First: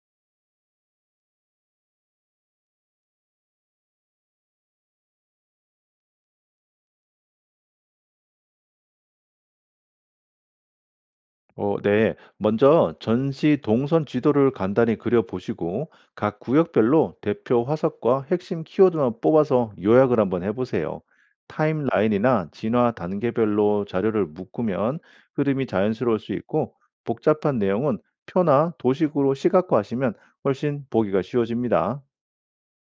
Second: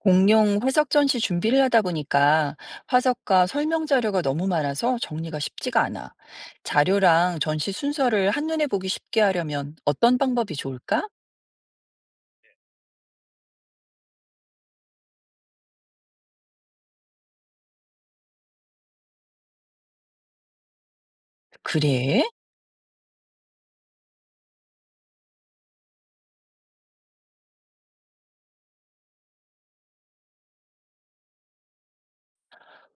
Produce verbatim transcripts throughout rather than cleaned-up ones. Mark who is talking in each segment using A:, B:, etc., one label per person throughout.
A: 공룡 화석 전시 준비를 하다 보니까 화석과 설명 자료가 너무 많아서 정리가 쉽지가 않아. 자료랑 전시 순서를 한눈에 보기 쉽게 하려면 어떤 방법이 좋을까?
B: 어, 네. 먼저 전시 동선 지도를 간단히 그려보시고 각 구역별로 대표 화석과 핵심 키워드만 뽑아서 요약을 한번 해보세요.
A: 그래?
B: 타임라인이나 진화 단계별로 자료를 묶으면 흐름이 자연스러울 수 있고, 복잡한 내용은 표나 도식으로 시각화하시면 훨씬 보기가 쉬워집니다.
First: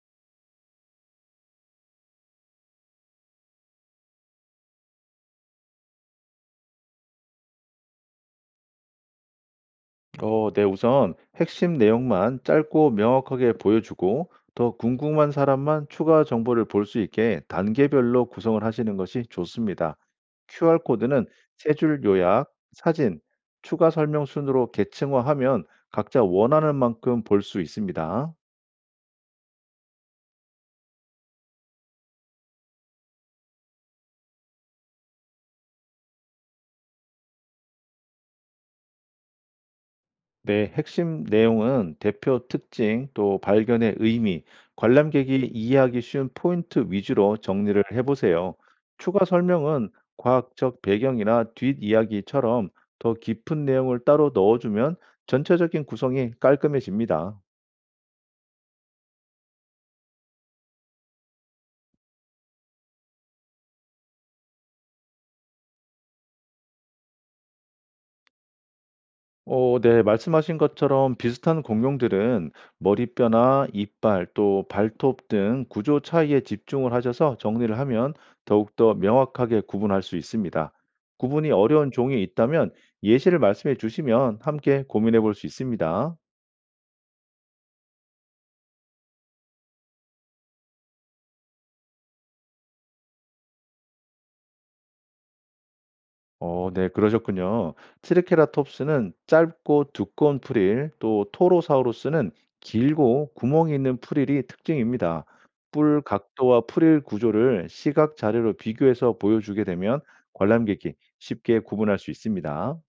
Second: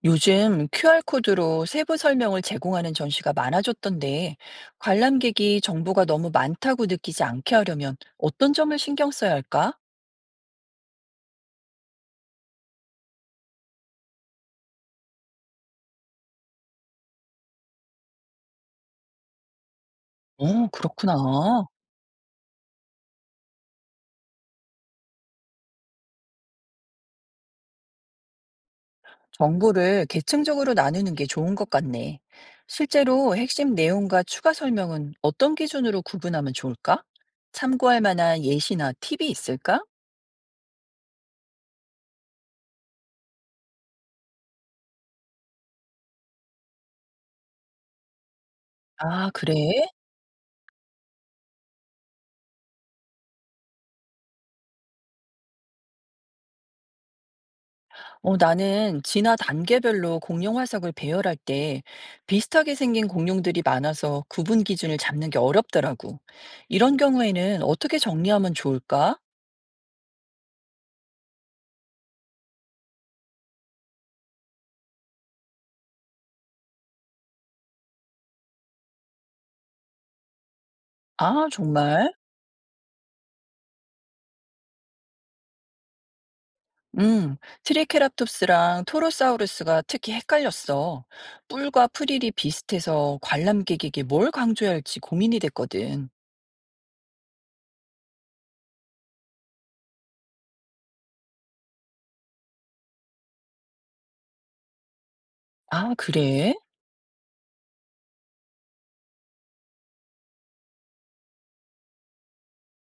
A: 요즘 큐알코드로 세부 설명을 제공하는 전시가 많아졌던데 관람객이 정보가 너무 많다고 느끼지 않게 하려면 어떤 점을 신경 써야 할까?
B: 어, 네, 우선 핵심 내용만 짧고 명확하게 보여주고 더 궁금한 사람만 추가 정보를 볼 수 있게 단계별로 구성을 하시는 것이 좋습니다.
A: 어, 그렇구나.
B: 큐알코드는 세 줄 요약, 사진, 추가 설명 순으로 계층화하면 각자 원하는 만큼 볼 수 있습니다.
A: 정보를 계층적으로 나누는 게 좋은 것 같네. 실제로 핵심 내용과 추가 설명은 어떤 기준으로 구분하면 좋을까? 참고할 만한 예시나 팁이 있을까?
B: 네, 핵심 내용은 대표 특징, 또 발견의 의미, 관람객이 이해하기 쉬운 포인트 위주로 정리를 해보세요. 추가
A: 아, 그래?
B: 설명은 과학적 배경이나 뒷이야기처럼 더 깊은 내용을 따로 넣어주면 전체적인 구성이 깔끔해집니다.
A: 어, 나는 진화 단계별로 공룡 화석을 배열할 때 비슷하게 생긴 공룡들이 많아서 구분 기준을 잡는 게 어렵더라고. 이런 경우에는 어떻게 정리하면 좋을까?
B: 어, 네, 말씀하신 것처럼 비슷한 공룡들은 머리뼈나 이빨 또 발톱 등 구조 차이에 집중을 하셔서 정리를 하면 더욱더 명확하게 구분할 수 있습니다.
A: 아,
B: 구분이 어려운
A: 정말?
B: 종이 있다면 예시를 말씀해 주시면 함께 고민해 볼 수 있습니다.
A: 음, 트리케라톱스랑 토로사우루스가 특히 헷갈렸어. 뿔과 프릴이 비슷해서 관람객에게 뭘 강조해야 할지 고민이 됐거든.
B: 어 네, 그러셨군요. 트리케라톱스는 짧고 두꺼운 프릴, 또 토로사우루스는 길고 구멍이 있는 프릴이 특징입니다.
A: 아,
B: 뿔
A: 그래?
B: 각도와 프릴 구조를 시각 자료로 비교해서 보여주게 되면 관람객이 쉽게 구분할 수 있습니다.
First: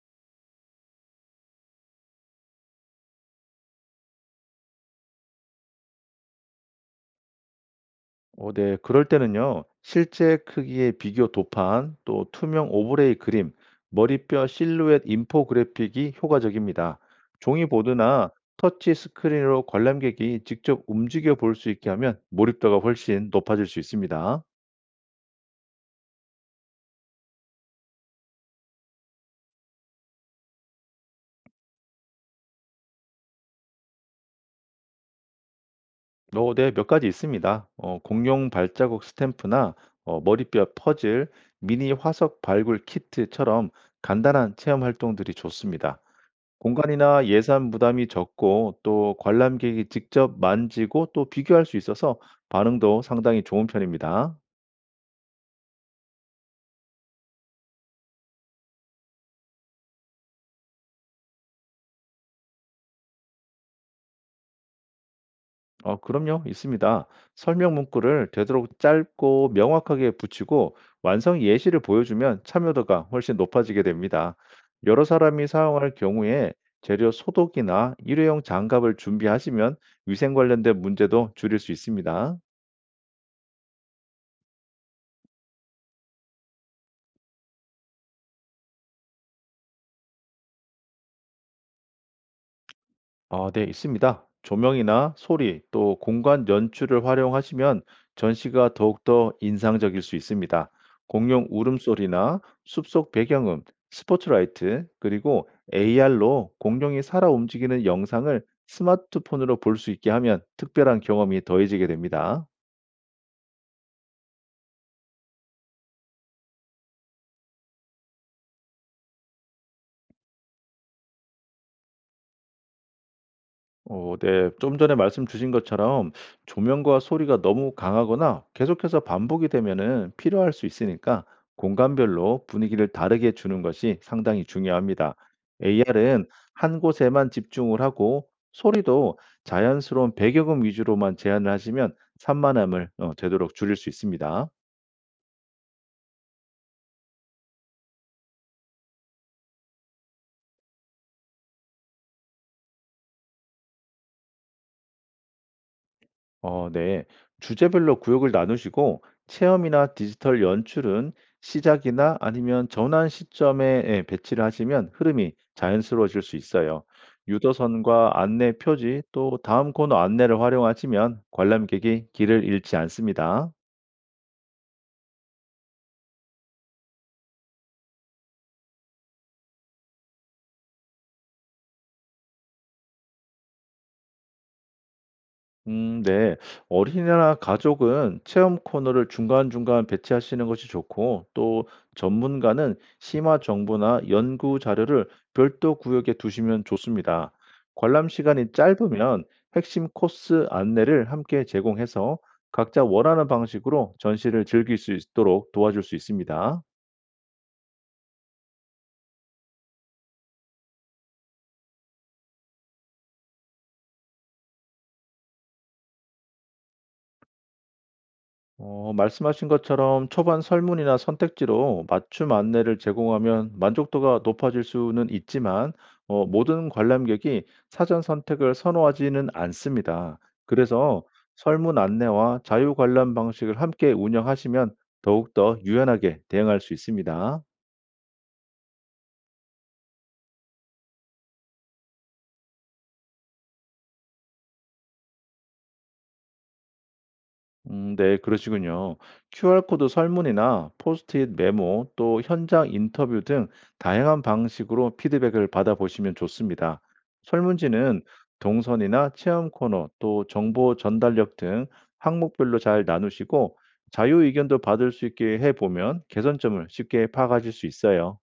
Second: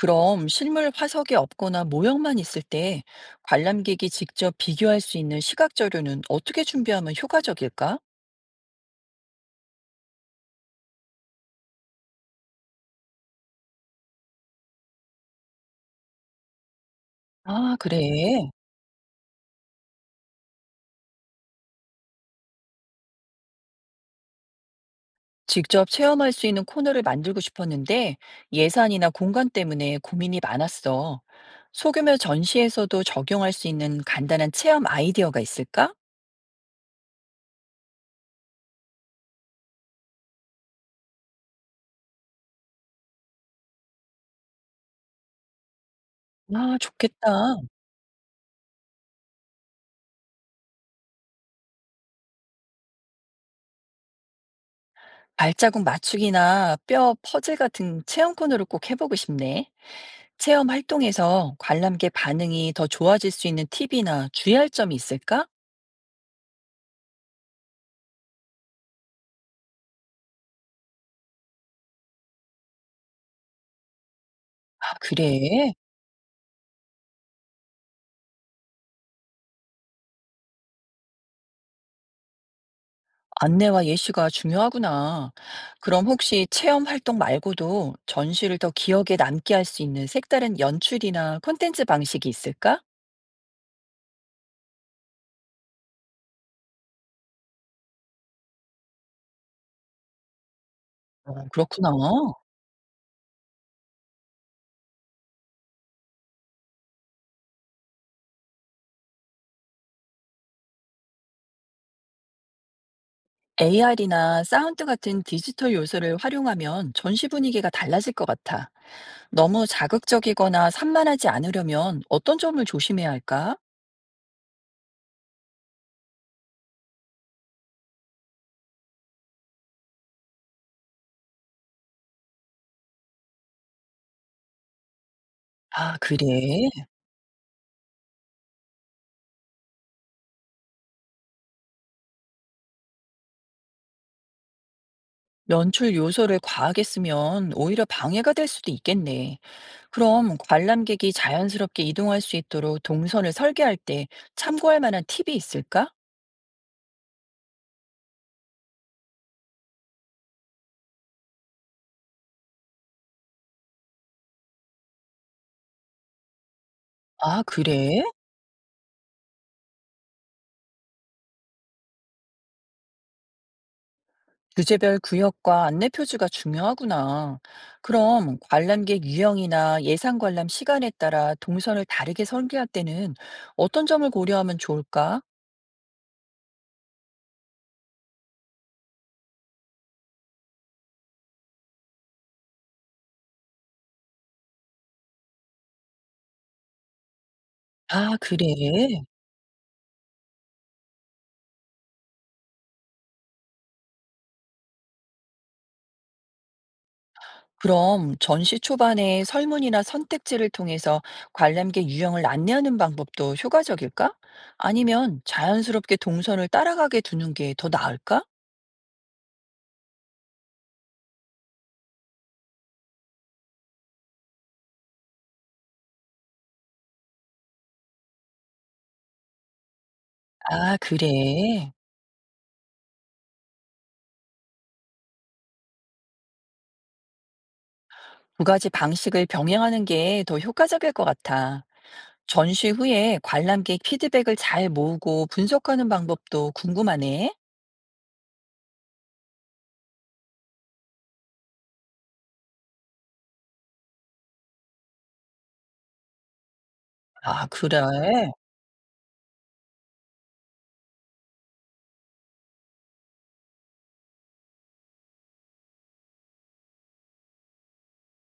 A: 그럼 실물 화석이 없거나 모형만 있을 때 관람객이 직접 비교할 수 있는 시각 자료는 어떻게 준비하면 효과적일까?
B: 어 네. 그럴 때는요, 실제 크기의 비교 도판, 또 투명 오브레이 그림, 머리뼈 실루엣 인포그래픽이 효과적입니다.
A: 아, 그래.
B: 종이보드나 터치 스크린으로 관람객이 직접 움직여 볼 수 있게 하면 몰입도가 훨씬 높아질 수 있습니다.
A: 직접 체험할 수 있는 코너를 만들고 싶었는데 예산이나 공간 때문에 고민이 많았어. 소규모 전시에서도 적용할 수 있는 간단한 체험 아이디어가 있을까?
B: 어 네. 몇 가지 있습니다. 어 공룡 발자국 스탬프나 어 머리뼈 퍼즐, 미니 화석 발굴 키트처럼 간단한 체험 활동들이 좋습니다.
A: 아,
B: 공간이나
A: 좋겠다.
B: 예산 부담이 적고 또 관람객이 직접 만지고 또 비교할 수 있어서 반응도 상당히 좋은 편입니다.
A: 발자국 맞추기나 뼈 퍼즐 같은 체험 코너를 꼭 해보고 싶네. 체험 활동에서 관람객 반응이 더 좋아질 수 있는 팁이나 주의할 점이 있을까?
B: 어, 그럼요, 있습니다. 설명 문구를 되도록 짧고 명확하게 붙이고 완성 예시를 보여주면 참여도가 훨씬 높아지게 됩니다.
A: 아,
B: 여러 사람이
A: 그래.
B: 사용할 경우에 재료 소독이나 일회용 장갑을 준비하시면 위생 관련된 문제도 줄일 수 있습니다.
A: 안내와 예시가 중요하구나. 그럼 혹시 체험 활동 말고도 전시를 더 기억에 남게 할 수 있는 색다른 연출이나 콘텐츠 방식이 있을까?
B: 아, 네, 있습니다. 조명이나 소리, 또 공간 연출을 활용하시면 전시가 더욱더 인상적일 수 있습니다.
A: 어,
B: 공룡
A: 그렇구나.
B: 울음소리나 숲속 배경음, 스포트라이트, 그리고 에이알로 공룡이 살아 움직이는 영상을 스마트폰으로 볼 수 있게 하면 특별한 경험이 더해지게 됩니다.
A: 에이아르이나 사운드 같은 디지털 요소를 활용하면 전시 분위기가 달라질 것 같아. 너무 자극적이거나 산만하지 않으려면 어떤 점을 조심해야 할까?
B: 어, 네. 좀 전에 말씀 주신 것처럼 조명과 소리가 너무 강하거나 계속해서 반복이 되면은 필요할 수 있으니까 공간별로 분위기를 다르게 주는 것이 상당히 중요합니다.
A: 아,
B: 에이알은
A: 그래.
B: 한 곳에만 집중을 하고, 소리도 자연스러운 배경음 위주로만 제한을 하시면 산만함을 어, 되도록 줄일 수 있습니다.
A: 연출 요소를 과하게 쓰면 오히려 방해가 될 수도 있겠네. 그럼 관람객이 자연스럽게 이동할 수 있도록 동선을 설계할 때 참고할 만한 팁이 있을까?
B: 어, 네. 주제별로 구역을 나누시고 체험이나 디지털 연출은 시작이나 아니면 전환 시점에, 예, 배치를 하시면 흐름이 자연스러워질 수 있어요.
A: 아, 그래?
B: 유도선과 안내 표지 또 다음 코너 안내를 활용하시면 관람객이 길을 잃지 않습니다.
A: 주제별 구역과 안내 표지가 중요하구나. 그럼 관람객 유형이나 예상 관람 시간에 따라 동선을 다르게 설계할 때는 어떤 점을 고려하면 좋을까?
B: 음, 네. 어린이나 가족은 체험 코너를 중간중간 배치하시는 것이 좋고, 또 전문가는 심화 정보나 연구 자료를 별도 구역에 두시면 좋습니다. 관람
A: 아, 그래?
B: 시간이 짧으면 핵심 코스 안내를 함께 제공해서 각자 원하는 방식으로 전시를 즐길 수 있도록 도와줄 수 있습니다.
A: 그럼 전시 초반에 설문이나 선택지를 통해서 관람객 유형을 안내하는 방법도 효과적일까? 아니면 자연스럽게 동선을 따라가게 두는 게 더 나을까?
B: 어, 말씀하신 것처럼 초반 설문이나 선택지로 맞춤 안내를 제공하면 만족도가 높아질 수는 있지만, 어, 모든 관람객이 사전 선택을 선호하지는 않습니다.
A: 아,
B: 그래서
A: 그래.
B: 설문 안내와 자유 관람 방식을 함께 운영하시면 더욱더 유연하게 대응할 수 있습니다.
A: 두 가지 방식을 병행하는 게 더 효과적일 것 같아. 전시 후에 관람객 피드백을 잘 모으고 분석하는 방법도 궁금하네.
B: 음, 네, 그러시군요. 큐알코드 설문이나 포스트잇 메모, 또 현장 인터뷰 등 다양한 방식으로 피드백을 받아보시면 좋습니다.
A: 아,
B: 설문지는
A: 그래.
B: 동선이나 체험 코너, 또 정보 전달력 등 항목별로 잘 나누시고 자유 의견도 받을 수 있게 해보면 개선점을 쉽게 파악하실 수 있어요.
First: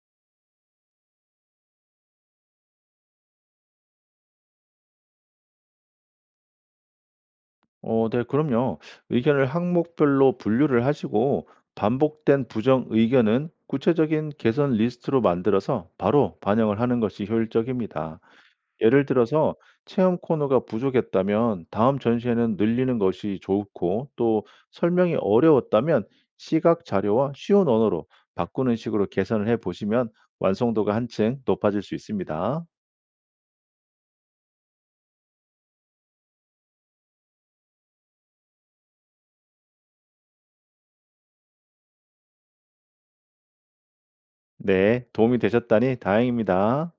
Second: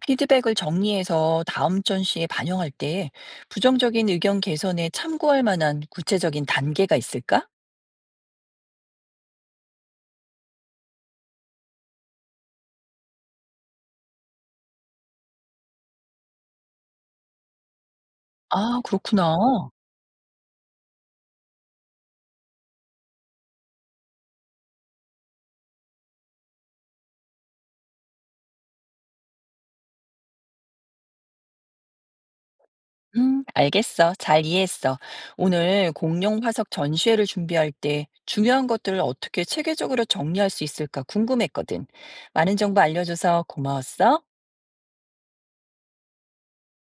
A: 피드백을 정리해서 다음 전시에 반영할 때 부정적인 의견 개선에 참고할 만한 구체적인 단계가 있을까?
B: 어, 네, 그럼요. 의견을 항목별로 분류를 하시고 반복된 부정 의견은 구체적인 개선 리스트로 만들어서 바로 반영을 하는 것이 효율적입니다.
A: 아,
B: 예를
A: 그렇구나.
B: 들어서 체험 코너가 부족했다면 다음 전시회는 늘리는 것이 좋고, 또 설명이 어려웠다면 시각 자료와 쉬운 언어로 바꾸는 식으로 개선을 해 보시면 완성도가 한층 높아질 수 있습니다.
A: 음, 알겠어. 잘 이해했어. 오늘 공룡 화석 전시회를 준비할 때 중요한 것들을 어떻게 체계적으로 정리할 수 있을까 궁금했거든. 많은 정보 알려줘서 고마웠어.
B: 네, 도움이 되셨다니 다행입니다.